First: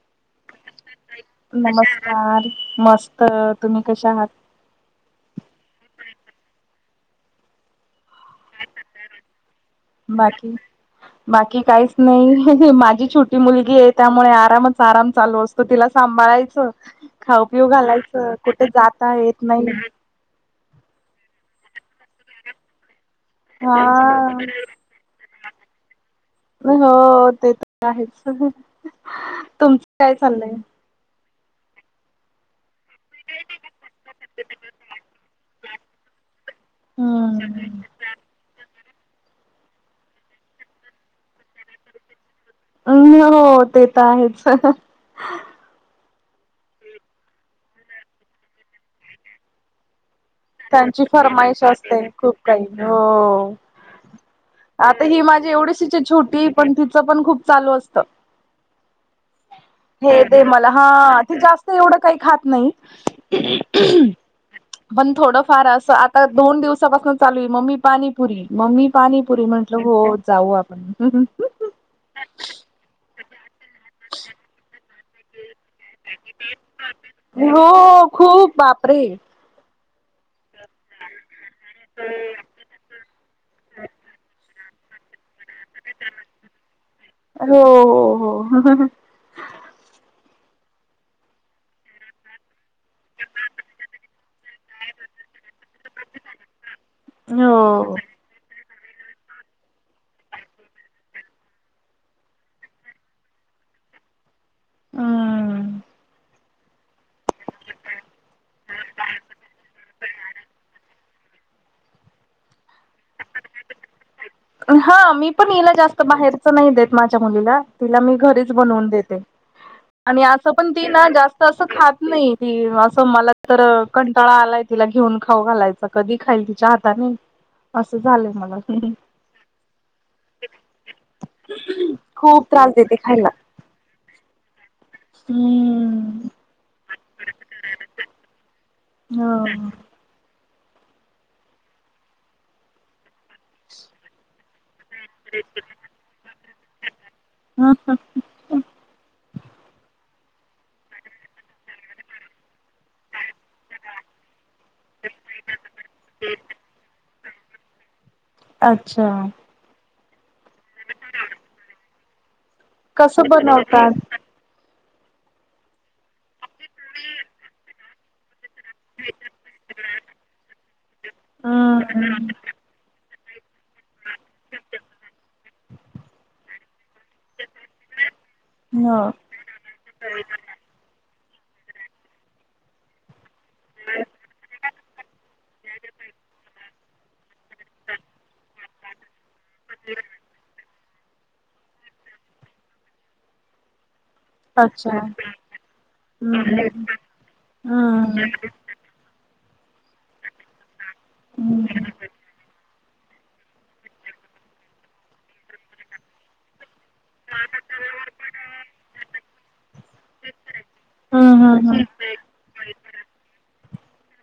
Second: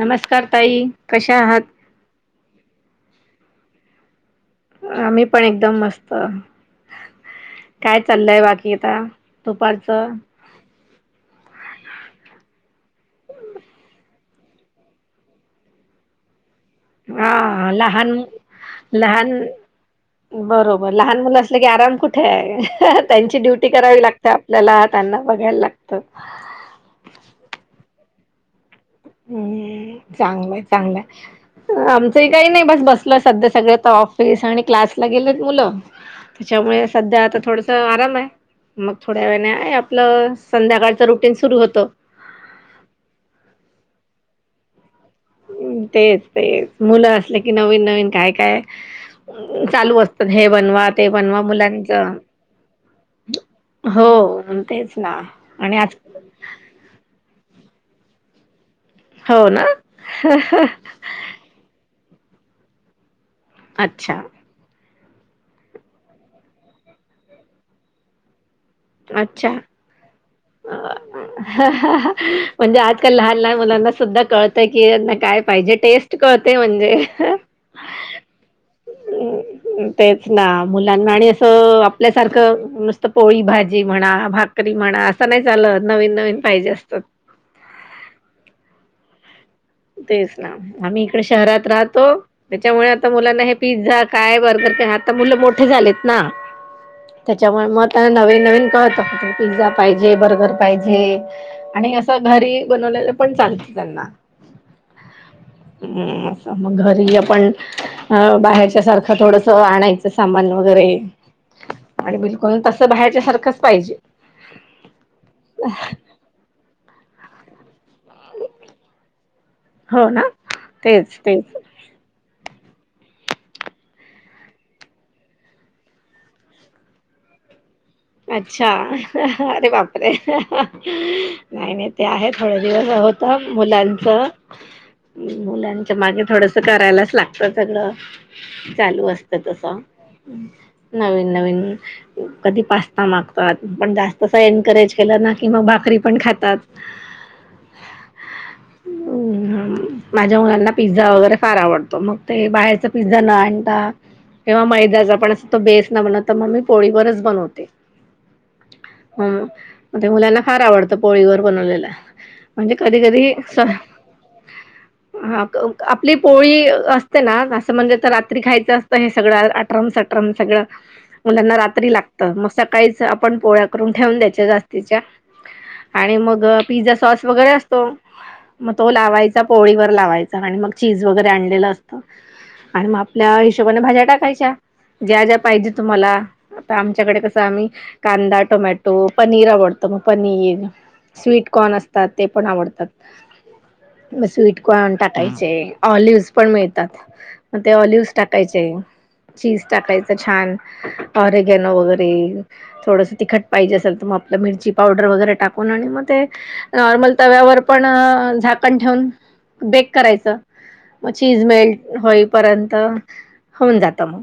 नमस्कार, ताई कशा आहात? छान मस्त. तुम्ही कशा आहात? आम म्ही पण एकदम मस्त. काय चाललंय बाकी आता दुपार बाकी बाकी काहीच नाही माझी छोटी मुलगी आहे त्या मुळे आरामच आराम चालू असतो तिला सांभाळायचं. खाऊ पिऊ हा लहान घालायचं कुठे जाता लहान येत नाही. बरोबर लहान मुलं असलं की आराम कुठे आहे त्यांची ड्युटी करावी लागते हा आपल्याला. त्यांना बघायला लागत. हो ते तर आहेच. तुमचं हम्म काय चाललंय चांगलंय चांगलंय आमचंही काही नाही बस बस सध्या सगळ तर ऑफिस आणि क्लासला गेलेत मुलं. त्याच्यामुळे सध्या आता थोडस हम्म आराम आहे. मग थोड्या वेळाने आपलं संध्याकाळचं रुटीन सुरू होतं. हम् हो ते तर आहेच. ् तेच तेच मुलं असले कि नवीन नवीन काय काय चालू असत त्यांची फरमाईश असते खूप काही हो. हो तेच आता ना ही माझी आणि आज एवढीशिच आहे छोटी पण तिचं पण खूप चालू असतं. हो ना हे दे मला हा ते जास्त एवढं काही खात नाही. अच्छा. थोडं फार असं आता दोन दिवसापासून चालू आहे मम्मी पाणीपुरी मम्मी पाणीपुरी अच्छा म्हंटलं हो जाऊ आपण. म्हणजे आजकाल लहान लहान मुलांना सुद्धा कळतय कीना काय पाहिजे टेस्ट करते म्हणजे. हो खूप बापरे तेच ना मुलांना आणि असं आपल्यासारखं नुसतं पोळी भाजी म्हणा भाकरी म्हणा असं नाही चाल नवीन नवीन पाहिजे असतात. हो हो. तेच ना आम्ही इकडे शहरात राहतो त्याच्यामुळे आता मुलांना हे पिझ्झा काय बर्गर आता मुलं मोठे झालेत ना. त्याच्यामुळे म हो त्याना नवीन नवीन कळत असते. पिझ्झा पाहिजे बर्गर पाहिजे आणि असं घरी बनवलेलं पण चालतं त्यांना. ह [unintelligible] ् मग घरी आपण अ बाहेरच्या सारखं थोडस आणायचं सामान वगैरे आणि बिलकुल तस बाहेरच्या सारखंच पाहिजे. हा मी पण हिला जास्त बाहेरच नाही देत माझ्या मुलीला. तिला मी घरीच बनवून देते हो ना आणि असं पण तिला तेच जास्त तेच असं खात नाही त असं मला तर कंटाळा आलाय तिला घेऊन खाऊ घालायचं कधी खाईल तिच्या हाताने ह असं झालं अच्छा अरे बापरे अरे नाही नाही ते आहे खूप थोडे त्रास दिवस देते होत. खायला. मुलांच मुलांच मागे हम्म थोडंसं करायलाच लागतं सगळं चालू असतं हो तसं नवीन नवीन कधी पा गतो पण जास्त अस एंड करायचं. केलं ना कि मग भाकरी पण खातात. ह माझ्या मुलांना पिझ्झा वगैरे फार आवडतो मग ते बाहेरचा पिझ्झा न आणि किंवा मैदाचा पण असं तो बेस न बनवत तर मग मी पोळीवरच बनवते. अच्छा. ह ते मुलांना फार आवडतं पोळीवर बनवलेला. म्हणजे कधी कसं कधी बनवतात? हा आपली पोळी असते ना असं म्हणजे तर आ खायचं असत हे सगळं आठरम सटरम सगळं मुलांना रात्री हम्म लागतं. आपन पोळ्या करुन ठेवून द्यायच्या जास्तीच्या आणि मग पिझ्झा सॉस वगैरे असतो मग तो हो लावायचा पोळी वर लावायचं आणि मग चीज वगैरे आणलेलं असतं आणि मग आपल्या हिशोबाने भाज्या टाकायच्या ज्या ज्या पाहिजे तुम्हाला आता आमच्याकडे कसं आम्ही कांदा टोमॅटो पनीर आवडतो मग पनीर स्वीटकॉन असतात ते पण आवडतात. मग स्वीट अच्छा कॉर्न टाकायचे ऑलिव्हज पण हम्म मिळतात. मग ते ऑलिव्हस हम्म टाकायचे चीज टाकायचं छान ऑरेगेन हम्म वगैरे ते थोडंसं तिखट पाहिजे असेल तर मग आपलं मिरची पावडर वगैरे टाकून आणि मग ते नॉर्मल तव्यावर पण झाकण ठेवून बेक करायचं मग चचीज हम्म मेट हम्म होय पर्यंत होऊन जातं मग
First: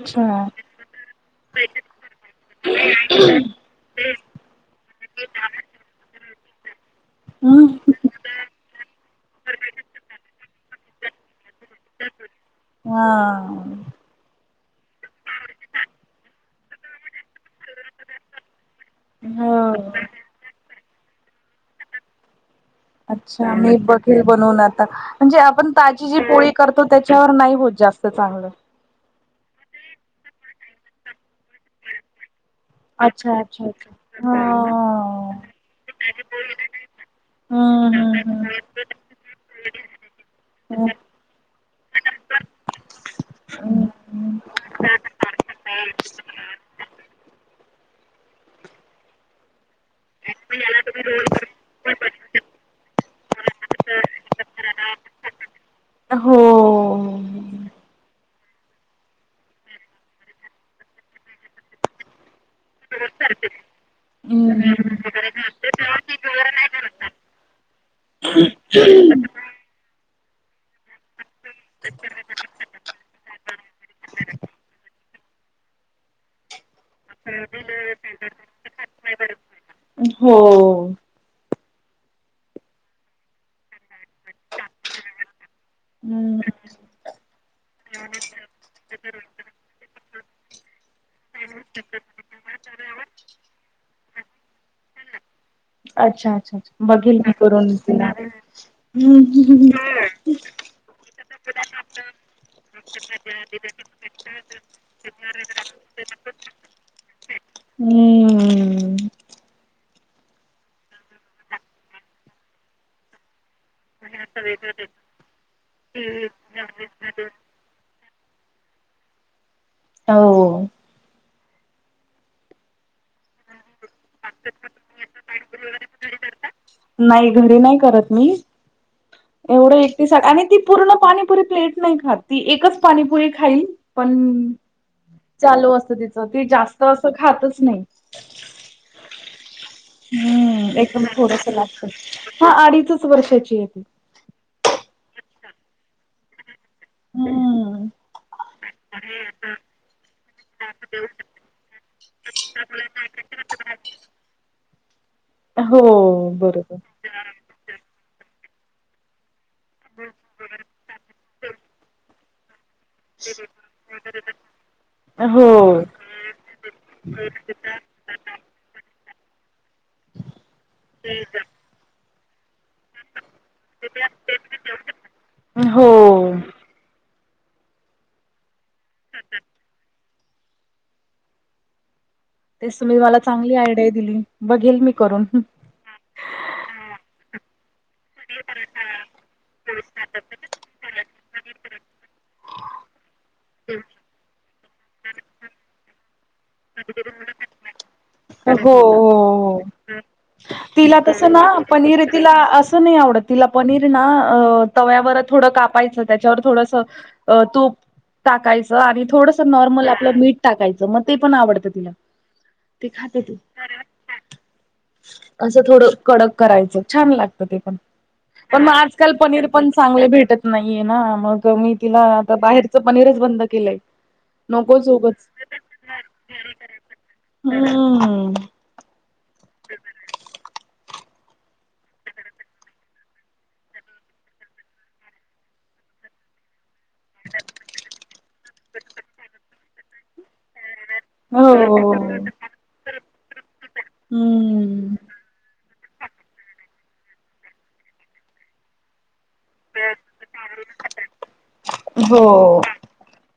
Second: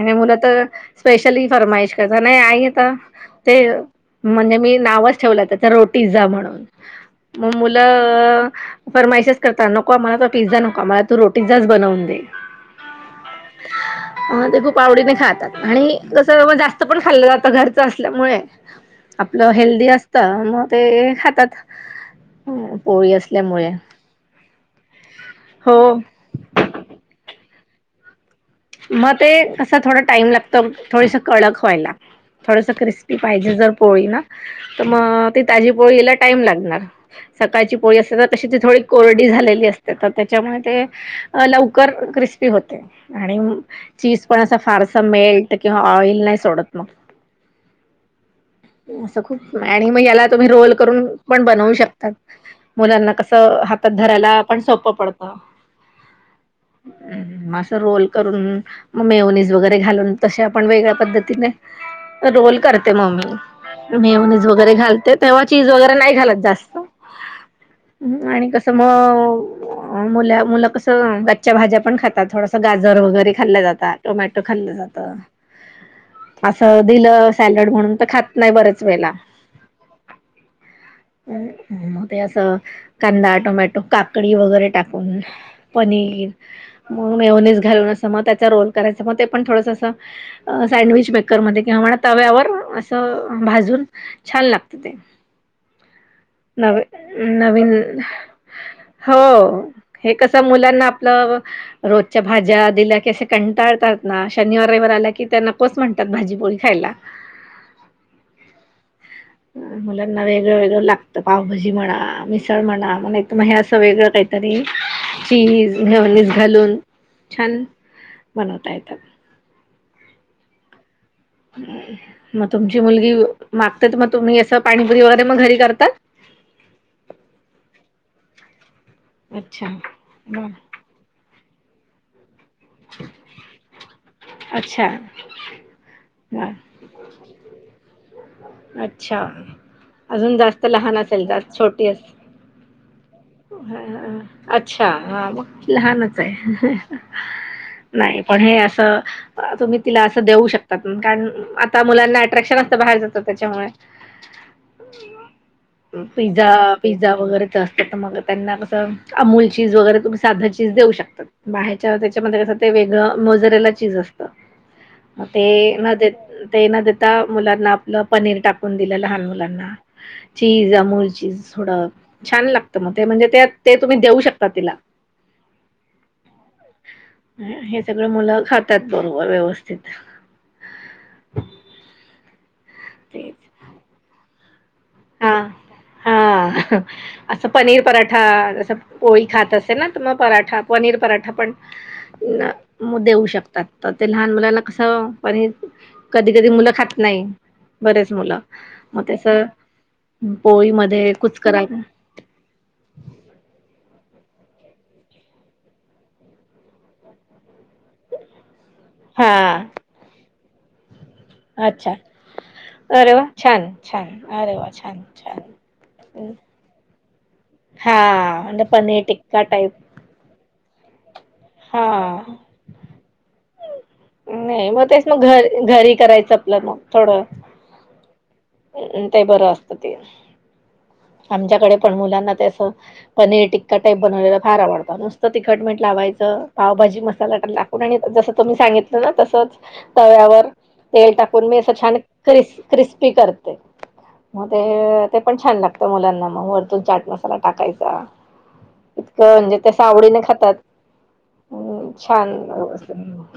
आणि मुलं तर पेस्ट फ्री फर्मास कसं नाही आहे ते म्हणजे मी नावच ठेवल तसं त्या रोटी जा म्हणून मग हम्म मुलं फरमाशच करता नको मला तो पिझ्झा नको मला तु रोटी जा बनवून दे. हा अ ते खूप आवडीने खातात आणि कसं मग जास्त पण खाल्लं जातं घरच असल्यामुळे आपलं हो हेल्दी असतं मग ते खातात पोळी अच्छा असल्यामुळे मी बघेल बनवून आता म्हणजे आपण हो ताजी जी पोळी करतो त्याच्यावर नाही होत जास्त चांगलं मग ते असं थोडा टाइम लागतो थोडस कडक सयला थोडस क्रिस्पी अच्छा पाहिजे अच्छा जर अच्छा. पोळी ना हा तर मग ती ताजी पोळी यायला टाइम लागणार सकाळची हम्म पोळी असते तर हम्म तशी ती हम्म. थोडी कोरडी झालेली असते तर त्याच्यामुळे ते लवकर क्रिस्पी होते. आणि हो. चीज पण असं फारसा मेल्ट किंवा ऑइल नाही सोडत मग असं खूप आणि मग याला तुम्ही रोल करून पण बनवू शकतात मुलांना कसं हातात धरायला आपण सोपं पडतं अ अ असं रोल करून मग मेवनीज वगैरे घालून तसे आपण वेगळ्या पद्धतीने रोल करते नतायतर मेवनीज वगैरे घालते तेव्हा चीज वगैरे नाही घालत जास्त आणि कसं मग मु मुलं कसं च्या भाज्या पण खातात थोडस गाजर वगैरे खाल्ल्या जातात टोमॅटो खाल्लं जात असं दिलं सॅलड म्हणून तर खात नाही बरच वेला हो. मग ते असं कांदा टोमॅटो काकडी वगैरे टाकून पनीर हम्म मग मेओनीस घालून असं मग त्याचा रोल करायच मग ते पण थोडस सँडविच मेकर मध्ये किंवा म्हणा तव्यावर असं भाजून छान लागत ते अच्छा अच्छा अच्छा बघेल मी करून नवीन तिला. हम्म हो हे हम्म कस मुलांना लाव रोजच्या भाज्या दिल्या की असे कंटाळतात ना शनिवारावर आल्या की त्यांना कोस म्हणतात भाजीपोळी खायला हम्म मुलांना वेगळं वेगळं लागतं पावभाजी म्हणा मिसळ म्हणा म्हण हे मग असं वेगळं काहीतरी चीज घेवनीस घालून छान बनवता येतल हो मग तुमची मुलगी मागते मग तुम्ही असं पाणीपुरी वगैरे मग घरी करतात नाही घरी नाही करत मी अच्छा एवढं एक त साठ आणि बर ती पूर्ण पाणीपुरी प्लेट नाही खात ती एकच पाणीपुरी खाईल पण अच्छा चालू असत तिच ती बर जास्त असं खातच नाही अच्छा अजून जास्त हम्म लहान एकदम असेल थोडस जास्त लागत छोटी हा अडीचच वर्षाची आहे ती. अच्छा हा मग लहानच आहे हम्म नाही पण हे असं तुम्ही तिला असं देऊ शकतात कारण आता मुलांना अट्रॅक्शन असतं बाहेर जातं त्याच्यामुळे ह हो झा बरोबर. पिझ्झा वगैरेच असतात तर मग त्यांना कसं अमूल त्या ते हो न ते न देता मुलांना आपलं पनीर टाकून दिलं लहान मुलांना चचीज अमूरचीज थोडं छान लागत मग ते म्हणजे ते ते तुम्ही देऊ शकता तिला हो हे सगळ मुलं खातात बरोबर व्यवस्थित तेच तुम्ही मला तेच. चांगली आयडिया दिली बघेल मी करून हा हा असं पनीर पराठा ज पोळी खात असेल ना तर मग पराठा पनीर पराठा पण देऊ शकतात तर ते लहान मुलांना असं पण कधी कधी मुलं खात नाही बरेच मुलं मग त्यास हो तिला पोळीमध्ये तस कुच ना करा पनीर तिला असं नाही आवडत तिला पनीर ना तव्यावर थोडं कापायचं त्याच्यावर थोडस तूप टाकायचं आणि थोडस हा नॉर्मल आपलं मीठ टाकायचं मग ते पण आवडत तिला अच्छा ते अरे खाते वा त छान छान अरे वा छान छान असं थोड कडक करायच छान लागत ते पण हा पण म्हणजे मग आजकाल टिक्का पनीर पण टाईप चांगले भेटत नाहीये ना मग मी तिला हा आता बाहेरच पनीरच बंद केलंय नाही नको मग तेच मग सोगंच घर घरी करायचं आपलं नाग थोडं हम्म अ ते बरं असत ते आमच्याकडे पण मुलांना त्यास पनीर टिक्का टाईप बनवलेला फार आवडतं नसत तिखटेंट लावायचं पावभाजी मसाला टाकून आणि जसं तुम्ही सांगितलं ना तसच तव्यावर तेल टाकून मी असं हो. छान क्रि क्रिस्पी करते मग ते हम्म ते पण छान लागत मुलांना मग वरतून चाट मसाला टाकायचा इतकं म्हणजे त्या सावडीने खातात हम् हो. छान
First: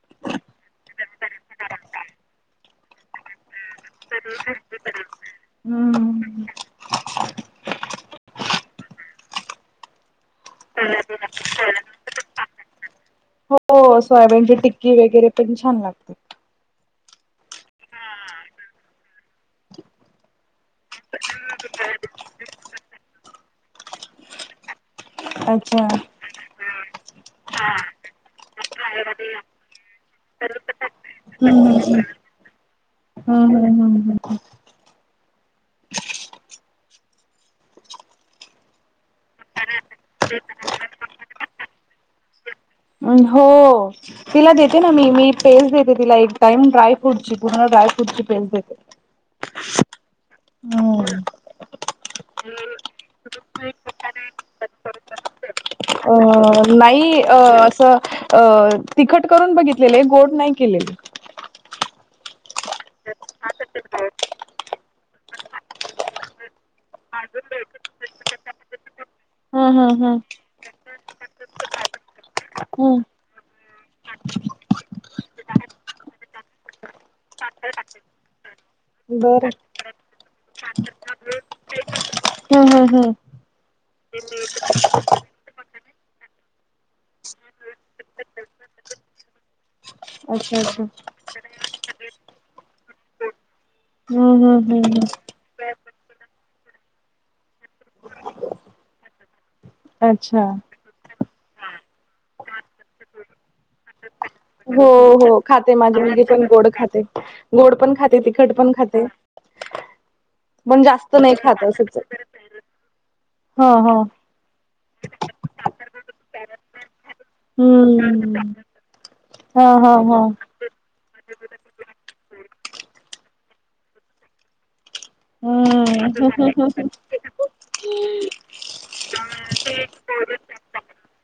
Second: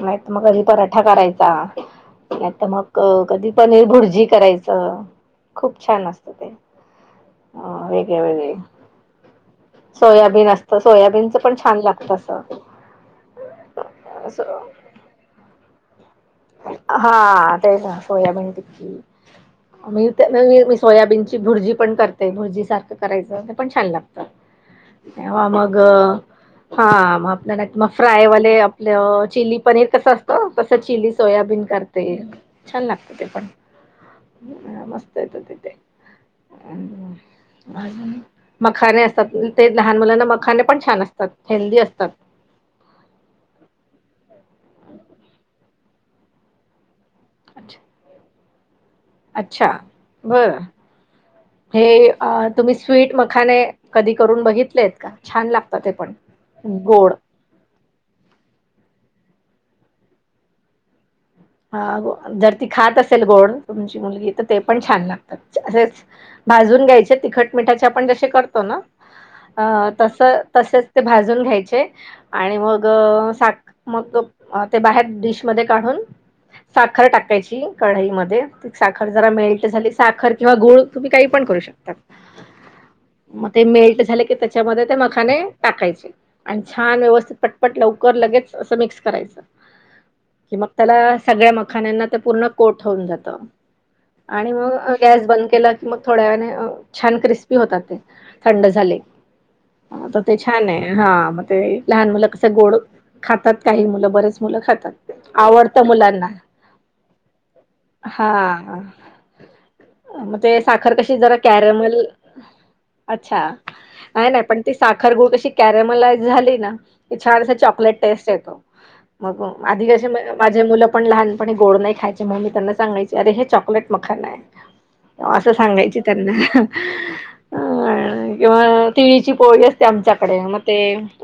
नाहीत मग घध पराठा करायचा नाही तर मग अ कधी पनीर भुर्जी करायचं खूप छान असत हम्म ते ह वेगय वेग आहे सोयाबीन असतं सोयाबीनचं पण छान लागत असं हो सोयाबीनची टिक्की वगैरे पण छान लागते हा तेच सोयाबीन टिक्की मी मी सोयाबीन भुरजी पण करते भुरजी सारखं करायचं पण छान लागत तेव्हा मग अच्छा हा मग आपल्याला मग फ्रायवाले आपलं चिली पनीर कसं असतं कसं चिली हम्म छ हम्म प हम्म मस्त ऐतातथ तेज मखाने असतात ते लहान मुलांना मखाने पण छान असतात हेल्दी असतात हो तिला देते ना मी मी पेस् देते तिला एक टाइम ड्रय फ्रूटची पुन्हा अच्छा ड्रय फ्रूटची पेज देते अच्छा बरं हम्म हे तुम्ही ट्विट मखाने कधी करून बघितलेत का छान लागत अ नाहीई अ असं अ तिखट करून बघितलेलं आहे गोड नाही केलेले ह जर ती खात असेल गोड तुमची मुलगी तर ते पण छान लागतात असेच भाजून घ्यायचे तिखट मिठाचे आपण जसे करतो ना हम्म अ हम्म हम्म तस तसेच ते भाजून घ्यायचे आणि मग हम्म साक मग ते बाहेर डिशमध्येध्ये काढून साखर टाकायची कढईमध्ये साखर जरा बरं मिळेल तर झा साखर किंवा गुळ तुम्ही काही पण करू शकताात हम्म हम्म हम्म मग ते मेल्ट झाले की त्याच्यामध्ये ते मकाने टाकायचे आणि छान व्यवस्थित पटपट लवकर लगेच असं मिक्स करायचं कि अच्छा मग अच्छा. त्याला सगळ्या मखान पूर्ण को होन जात हम्म हम्म हम्म हम्म के की मग थोड्या छान क्रिस्पी होतात ते थंड झाले ह तर ते अच्छा. छान आहे हा मग ते लहान मुलं कस गोड खातात काही मुलं बरेच मुलं हो खातात हो खाते आवडतं माझी मुगे मुलांना पण गोड खाते गोड पण खाते हा तिखट पण खाते मग ते पण साखर जास्त कशी नाही जरा खात असंच. कॅरमल अच्छा हा हा नाही नाही पण ती साखर गुळ कशी कॅरेमलाइज झाली ना छान अस चॉकलेट टेस्ट हम्म येतो मग हा हा आधी ज हा. माझे मु पण लहानपणी गोड नाही खायचे म्हग मी त्यांना सांगायचे अरे हे चॉकलेट मखन आहे असं सांगायच हम्म त्यांना अ किंवा तिळीची पोळी असते आमच्याकडे मग ते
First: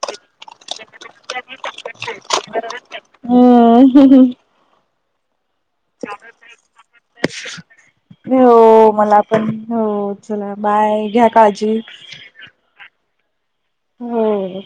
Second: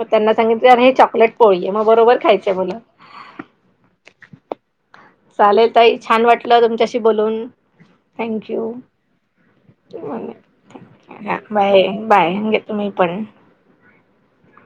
त्यांना सांगितलं अर हे चॉकलेट पोळी मग बरोबर खायचय मला हम चालेल तई छान वाटलं तुमच्याशी बोलून थँक्यू हो मला पण हो चला बाय घ्या काळजी. बाय बाय तुम्ही पण होम्